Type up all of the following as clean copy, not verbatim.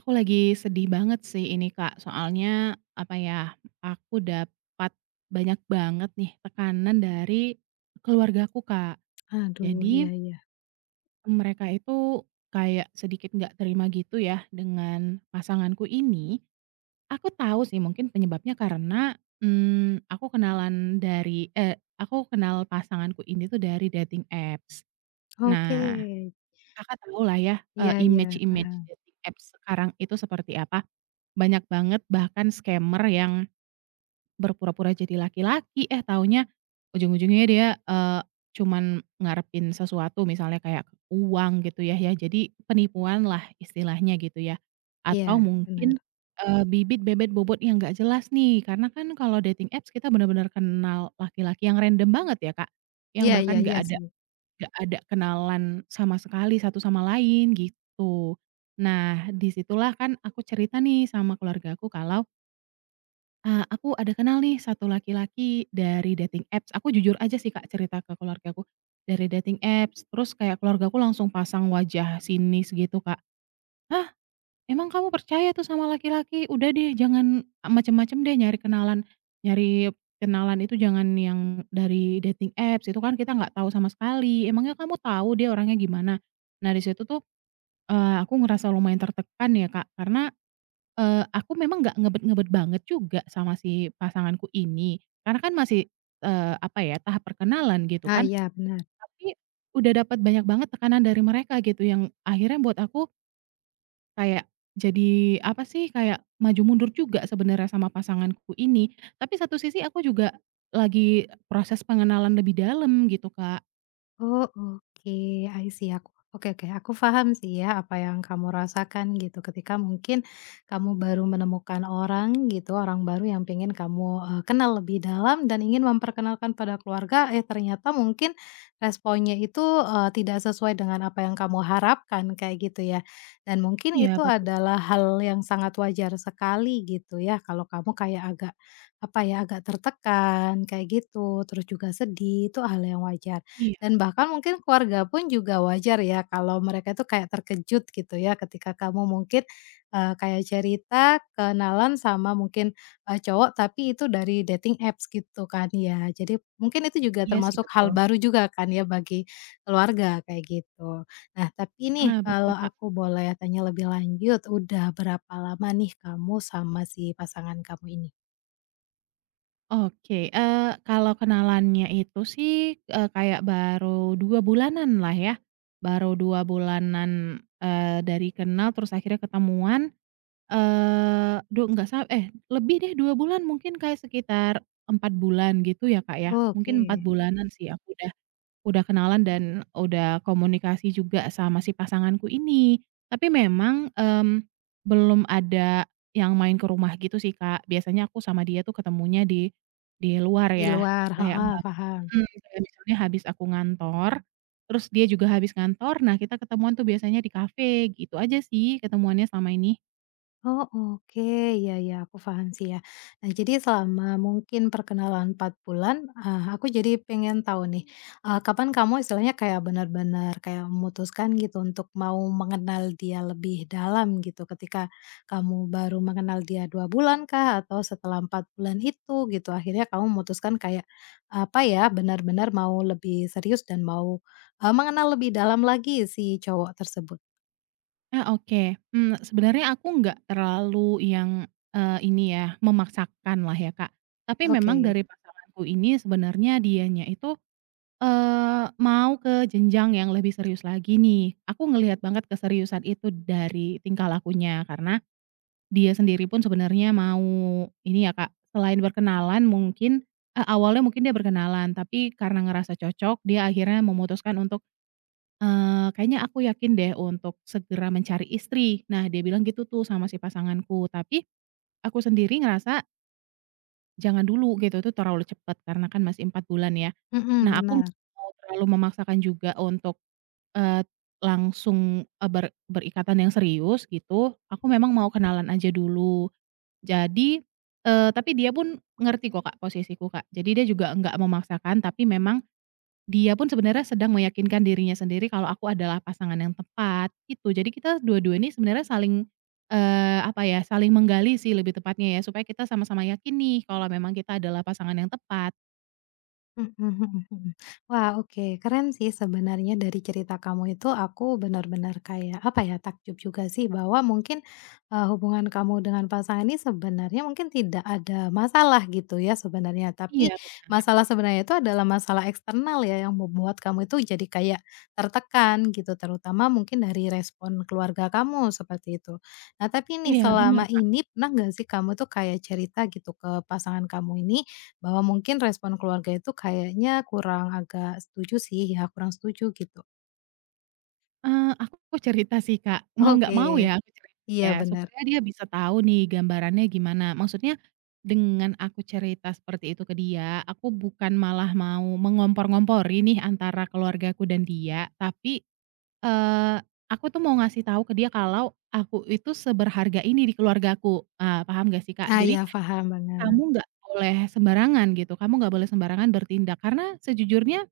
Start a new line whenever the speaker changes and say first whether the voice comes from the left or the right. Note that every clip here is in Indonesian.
right: Aku lagi sedih banget sih ini Kak, soalnya apa ya, aku dapat banyak banget nih tekanan dari keluargaku Kak.
left: Aduh,
right: Jadi
left: iya iya.
right: mereka itu kayak sedikit nggak terima gitu ya dengan pasanganku ini. Aku tahu sih mungkin penyebabnya karena, aku kenalan dari, eh aku kenal pasanganku ini tuh dari dating apps.
left: Oke.
right: Nah Kakak tahu lah ya,
left: Iya iya,
right: image-image
left: paham.
right: dating apps sekarang itu seperti apa. Banyak banget bahkan scammer yang berpura-pura jadi laki-laki, eh taunya ujung-ujungnya dia, cuman ngarepin sesuatu misalnya kayak uang gitu ya, jadi penipuan lah istilahnya gitu ya. Atau
left: Iya, benar.
right: mungkin, bibit, bebet, bobot yang nggak jelas nih, karena kan kalau dating apps kita bener-bener kenal laki-laki yang random banget ya Kak, yang
left: Iya iya
right: bahkan nggak
left: iya
right: ada
left: sih.
right: gak ada kenalan sama sekali satu sama lain gitu. Nah disitulah kan aku cerita nih sama keluarga aku kalau, aku ada kenal nih satu laki-laki dari dating apps, aku jujur aja sih Kak cerita ke keluarga aku dari dating apps terus kayak keluarga aku langsung pasang wajah sinis gitu Kak, "Hah, emang kamu percaya tuh sama laki-laki? Udah deh jangan macem-macem deh nyari kenalan itu jangan yang dari dating apps, itu kan kita nggak tahu sama sekali, emangnya kamu tahu dia orangnya gimana?" Nah di situ tuh, aku ngerasa lumayan tertekan ya Kak, karena, aku memang nggak ngebet-ngebet banget juga sama si pasanganku ini, karena kan masih, apa ya, tahap perkenalan gitu
left: Ah,
right: kan,
left: iya benar.
right: tapi udah dapat banyak banget tekanan dari mereka gitu yang akhirnya buat aku, kayak jadi apa sih, kayak maju mundur juga sebenarnya sama pasanganku ini, tapi satu sisi aku juga lagi proses pengenalan lebih dalam gitu, Kak.
left: Oh, oke. I see aku. Oke oke, aku paham sih ya apa yang kamu rasakan gitu ketika mungkin kamu baru menemukan orang gitu, orang baru yang pengen kamu, kenal lebih dalam dan ingin memperkenalkan pada keluarga, eh ternyata mungkin responnya itu, tidak sesuai dengan apa yang kamu harapkan kayak gitu ya. Dan mungkin
right: Iya
left: itu
right: betul,
left: adalah hal yang sangat wajar sekali gitu ya kalau kamu kayak agak, apa ya, agak tertekan kayak gitu, terus juga sedih, itu hal yang wajar.
right: iya
left: Dan bahkan mungkin keluarga pun juga wajar ya kalau mereka itu kayak terkejut gitu ya ketika kamu mungkin, kayak cerita kenalan sama mungkin, cowok tapi itu dari dating apps gitu kan ya. Jadi mungkin itu juga
right: iya sih
left: termasuk
right: betul.
left: hal baru juga kan ya bagi keluarga kayak gitu. Nah tapi nih
right: Ah, betul,
left: kalau
right: Kak.
left: aku boleh tanya lebih lanjut, udah berapa lama nih kamu sama si pasangan kamu ini?
right: Oke, kalau kenalannya itu sih, kayak baru 2 bulanan lah ya, baru 2 bulanan, dari kenal terus akhirnya ketemuan. Eee, du enggak sa eh, lebih deh 2 bulan mungkin kayak sekitar 4 bulan gitu ya, Kak, ya. Mungkin 4
left: Oke.
right: bulanan sih aku udah kenalan dan udah komunikasi juga sama si pasanganku ini. Tapi memang, belum ada yang main ke rumah gitu sih, Kak. Biasanya aku sama dia tuh ketemunya di luar
left: Di
right: ya,
left: luar,
right: kayak
left: heeh,
right: enggak,
left: paham.
right: mhm, kayak misalnya habis aku ngantor, terus dia juga habis ngantor, nah kita ketemuan tuh biasanya di kafe, gitu aja sih ketemuannya selama ini.
left: Oh oke, ya ya aku paham sih ya. Nah jadi selama mungkin perkenalan 4 bulan, aku jadi pengen tahu nih, kapan kamu istilahnya kayak benar-benar kayak memutuskan gitu untuk mau mengenal dia lebih dalam gitu, ketika kamu baru mengenal dia 2 bulan kah? Atau setelah 4 bulan itu gitu, akhirnya kamu memutuskan kayak, apa ya, benar-benar mau lebih serius dan mau, mengenal lebih dalam lagi si cowok tersebut?
right: Ah, oke. Sebenarnya aku nggak terlalu yang, ini ya, memaksakan lah ya, Kak. Tapi memang
left: Oke,
right: dari pasanganku ini sebenarnya dianya itu, mau ke jenjang yang lebih serius lagi nih. Aku ngelihat banget keseriusan itu dari tingkah lakunya, karena dia sendiri pun sebenarnya mau ini ya, Kak, selain berkenalan mungkin, awalnya mungkin dia berkenalan, tapi karena ngerasa cocok, dia akhirnya memutuskan untuk, kayaknya aku yakin deh untuk segera mencari istri. Nah, dia bilang gitu tuh sama si pasanganku, tapi aku sendiri ngerasa jangan dulu gitu, itu terlalu cepet karena kan masih 4 bulan ya.
left: mhm,
right: Nah, aku
left: benar.
right: nggak mau terlalu memaksakan juga untuk, eee, langsung, eee, ber berikatan yang serius gitu, aku memang mau kenalan aja dulu. Jadi, tapi dia pun ngerti kok Kak posisiku Kak, jadi dia juga enggak memaksakan tapi memang dia pun sebenarnya sedang meyakinkan dirinya sendiri kalau aku adalah pasangan yang tepat, gitu. Jadi kita dua-dua ini sebenarnya saling, apa ya, saling menggali sih lebih tepatnya ya, supaya kita sama-sama yakin nih kalau memang kita adalah pasangan yang tepat.
left: Mhm mhm mhm. Wah, oke, keren sih sebenarnya dari cerita kamu itu aku benar-benar kayak, apa ya, takjub juga sih bahwa mungkin, hubungan kamu dengan pasangan ini sebenarnya mungkin tidak ada masalah gitu ya sebenarnya, tapi
right: Iya ben
left: masalah sebenarnya itu adalah masalah eksternal ya yang membuat kamu itu jadi kayak tertekan gitu, terutama mungkin dari respon keluarga kamu seperti itu. Nah, tapi nih
right: iya benar
left: selama
right: Kak.
left: ini pernah nggak sih kamu tuh kayak cerita gitu ke pasangan kamu ini, bahwa mungkin respon keluarga itu kayaknya kurang agak setuju sih ya, kurang setuju gitu.
right: Aku cerita sih, Kak. Mau nggak
left: Oke,
right: mau ya aku cerita
left: iya
right: ya,
left: benar.
right: supaya dia bisa tahu nih gambarannya gimana. Maksudnya dengan aku cerita seperti itu ke dia, aku bukan malah mau mengompor-ngompori nih antara keluargaku dan dia, tapi Eee, aku tuh mau ngasih tahu ke dia kalau aku itu seberharga ini di keluargaku, paham gak sih, Kak?
left: Ah, iya
right: Jadi
left: paham banget.
right: kamu nggak boleh sembarangan gitu, kamu nggak boleh sembarangan bertindak karena sejujurnya,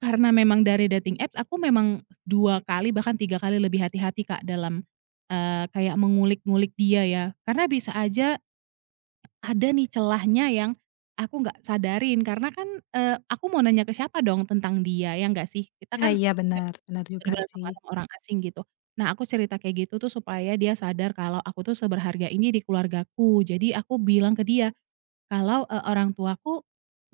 right: karena memang dari dating apps aku memang 2 kali bahkan 3 kali lebih hati-hati, Kak, dalam, kayak mengulik-ngulik dia ya. Karena bisa aja ada nih celahnya yang aku nggak sadarin karena kan, aku mau nanya ke siapa dong tentang dia, ya nggak sih? Kita kan
left: Ah, iya benar benar juga
right: bener-bener sama
left: sih.
right: sama orang asing gitu. Nah, aku cerita kayak gitu tuh supaya dia sadar kalau aku tuh seberharga ini di keluargaku. Jadi aku bilang ke dia, "Kalau, orang tuaku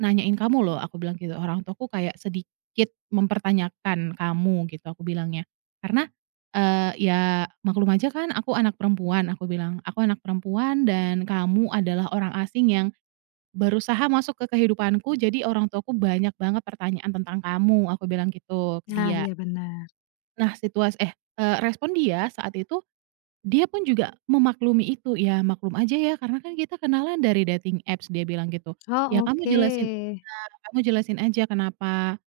right: nanyain kamu loh," aku bilang gitu, "orang tuaku kayak sedikit mempertanyakan kamu," gitu aku bilangnya. Karena, ya maklum aja kan aku anak perempuan, aku bilang, "Aku anak perempuan dan kamu adalah orang asing yang berusaha masuk ke kehidupanku, jadi orang tuaku banyak banget pertanyaan tentang kamu," aku bilang gitu ke
left: Ah,
right: dia.
left: iya benar.
right: Nah respon dia saat itu, dia pun juga memaklumi itu, "Ya maklum aja ya karena kan kita kenalan dari dating apps," dia bilang gitu. "Ya
left: Oh
right: kamu jelasin,
left: oke.
right: a kamu jelasin aja kenapa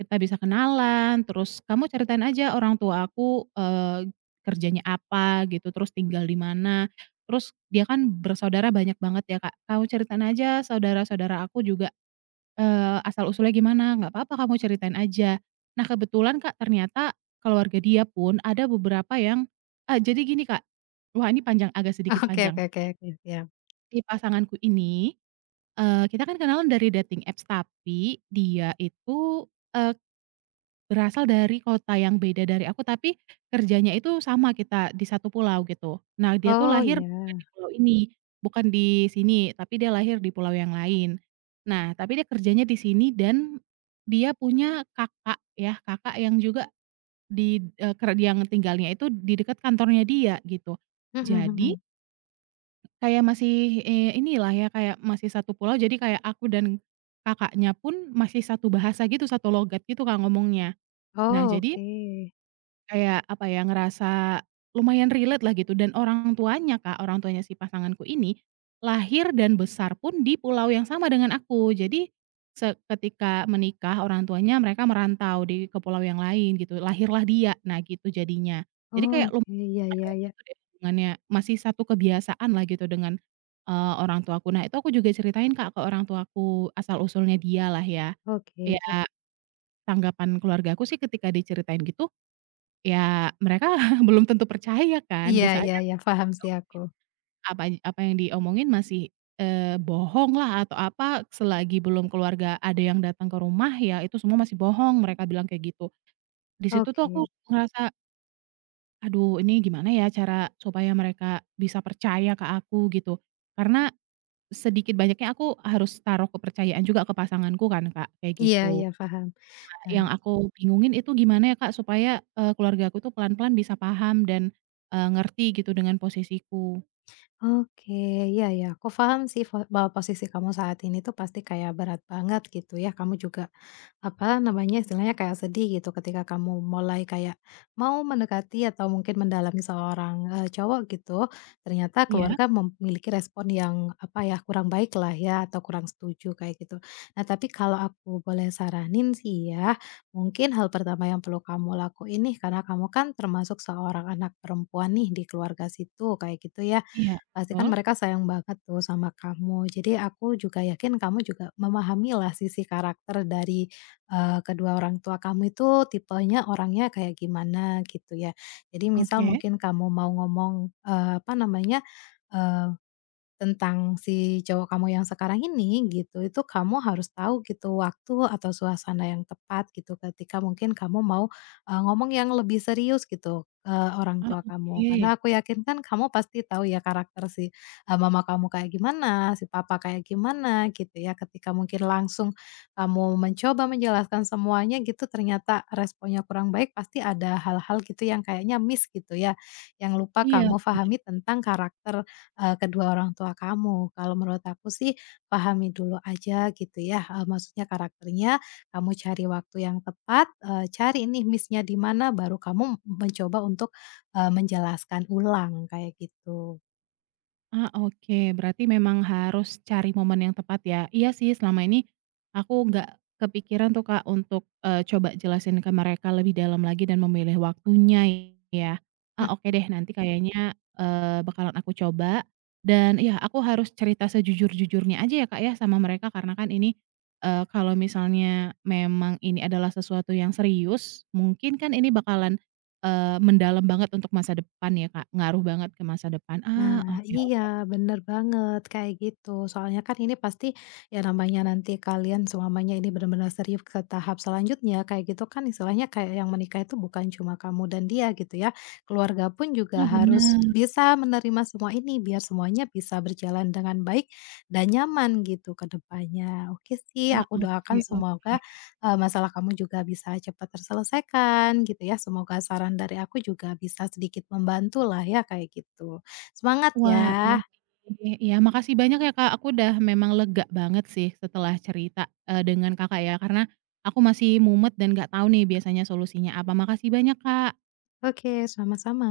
right: kita bisa kenalan, terus kamu ceritain aja orang tua aku, kerjanya apa gitu, terus tinggal di mana." Terus dia kan bersaudara banyak banget ya Kak, "Kamu ceritain aja saudara-saudara aku juga, asal-usulnya gimana, nggak apa-apa kamu ceritain aja." Nah kebetulan Kak, ternyata keluarga dia pun ada beberapa yang, jadi gini Kak, wah ini panjang, agak sedikit
left: Oke
right: panjang.
left: oke oke
right: Jadi
left: oke, siap.
right: si pasanganku ini, kita kan kenalan dari dating apps tapi dia itu, eee berasal dari kota yang beda dari aku, tapi kerjanya itu sama kita di satu pulau gitu. Nah, dia tuh
left: Oh
right: lahir
left: iya,
right: bukan di pulau ini, bukan di sini, tapi dia lahir di pulau yang lain. Nah, tapi dia kerjanya di sini dan dia punya kakak ya, kakak yang juga di eee, ker yang tinggalnya itu di dekat kantornya dia gitu.
left: mhm
right: Jadi
left: mhm.
right: kayak masih, inilah ya, kayak masih satu pulau, jadi kayak aku dan kakaknya pun masih satu bahasa gitu, satu logat gitu Kak ngomongnya. Nah,
left: Oh
right: jadi
left: oke.
right: kayak apa ya, ngerasa lumayan relate lah gitu, dan orang tuanya Kak, orang tuanya si pasanganku ini, lahir dan besar pun di pulau yang sama dengan aku. Jadi, ketika menikah orang tuanya, mereka merantau ke pulau yang lain gitu, lahirlah dia. Nah gitu jadinya. Jadi
left: Oh,
right: kayak
left: oke,
right: lumayan
left: iya iya
right: erat
left: iya.
right: gitu deh hubungannya, masih satu kebiasaan lah gitu dengan, orang tuaku. Nah itu aku juga ceritain Kak ke orang tuaku, asal usulnya dia lah ya.
left: Oke,
right: Ya
left: ya.
right: tanggapan keluargaku sih ketika diceritain gitu, ya, mereka belum tentu percaya kan,
left: Iya
right: bisa
left: iya
right: aja
left: iya, paham sih aku.
right: apa apa yang diomongin masih, eh, bohong lah atau apa, selagi belum keluarga ada yang datang ke rumah, ya itu semua masih bohong, mereka bilang kayak gitu. Di situ tuh aku
left: Oke.
right: ngerasa, "Aduh ini gimana ya cara supaya mereka bisa percaya ke aku?" Gitu. Karena sedikit banyaknya aku harus taruh kepercayaan juga ke pasanganku kan Kak, kayak
left: Iya iya,
right: gitu.
left: paham. Nah,
right: Yang aku bingungin itu gimana ya Kak supaya, keluarga aku tuh pelan-pelan bisa paham dan, ngerti gitu dengan posisiku.
left: oke, iya ya, aku paham sih fo bahwa posisi kamu saat ini tuh pasti kayak berat banget gitu ya, kamu juga, apa namanya, istilahnya kayak sedih gitu ketika kamu mulai kayak mau mendekati atau mungkin mendalami seorang, cowok gitu, ternyata
right: Iya
left: keluarga memiliki respon yang, apa ya, kurang baik lah ya atau kurang setuju kayak gitu. Nah, tapi kalau aku boleh saranin sih ya, mungkin hal pertama yang perlu kamu lakuin nih, karena kamu kan termasuk seorang anak perempuan nih di keluarga situ kayak gitu ya,
right: iya,
left: pasti kan
right: betul.
left: mereka sayang banget tuh sama kamu. Jadi aku juga yakin kamu juga memahamilah sisi karakter dari, kedua orang tua kamu itu tipenya orangnya kayak gimana gitu ya. Jadi misal
right: Oke.
left: mungkin kamu mau ngomong, apa namanya, tentang si cowok kamu yang sekarang ini gitu, itu kamu harus tahu gitu waktu atau suasana yang tepat gitu ketika mungkin kamu mau, ngomong yang lebih serius gitu ke orang
right: Ah,
left: tua kamu.
right: oke.
left: Karena aku yakin kan kamu pasti tahu ya karakter si, mama kamu kayak gimana, si papa kayak gimana gitu ya. Ketika mungkin langsung kamu mencoba menjelaskan semuanya gitu ternyata responnya kurang baik, pasti ada hal-hal gitu yang kayaknya miss gitu ya, yang lupa
right: Iya,
left: kamu
right: bener.
left: pahami tentang karakter kedua orang tua kamu. Kalau menurut aku sih pahami dulu aja gitu ya, maksudnya karakternya, kamu cari waktu yang tepat, cari nih miss-nya di mana, baru kamu mencoba untuk, menjelaskan ulang kayak gitu.
right: Ah, oke. Berarti memang harus cari momen yang tepat ya. Iya sih selama ini aku nggak kepikiran tuh Kak untuk, coba jelasin ke mereka lebih dalam lagi dan memilih waktunya, ya. Ah, oke deh nanti kayaknya, bakalan aku coba dan ya aku harus cerita sejujur-jujurnya aja ya Kak ya sama mereka karena kan ini, kalau misalnya memang ini adalah sesuatu yang serius, mungkin kan ini bakalan, mendalam banget untuk masa depan ya Kak, ngaruh banget ke masa depan. Ah,
left: Nah,
right: oke oke.
left: iya bener banget kayak gitu. Soalnya kan ini pasti ya namanya nanti kalian semuanya ini benar-benar serius ke tahap selanjutnya kayak gitu kan istilahnya kayak yang menikah itu bukan cuma kamu dan dia gitu ya. Keluarga pun juga
right: Ah,
left: harus
right: bener,
left: bisa menerima semua ini biar semuanya bisa berjalan dengan baik dan nyaman gitu ke depannya. Oke sih,
right: Kak,
left: aku
right: oke
left: doakan
right: oke.
left: semoga eh, masalah kamu juga bisa cepat terselesaikan gitu ya. Semoga saran dari aku juga bisa sedikit membantu lah ya kayak gitu. Semangat ya.
right: Wah, iya sih, iya makasih banyak ya, Kak, aku udah memang lega banget sih setelah cerita, dengan Kakak ya, karena aku masih mumet dan nggak tahu nih biasanya solusinya apa. Makasih banyak, Kak.
left: Oke, sama-sama.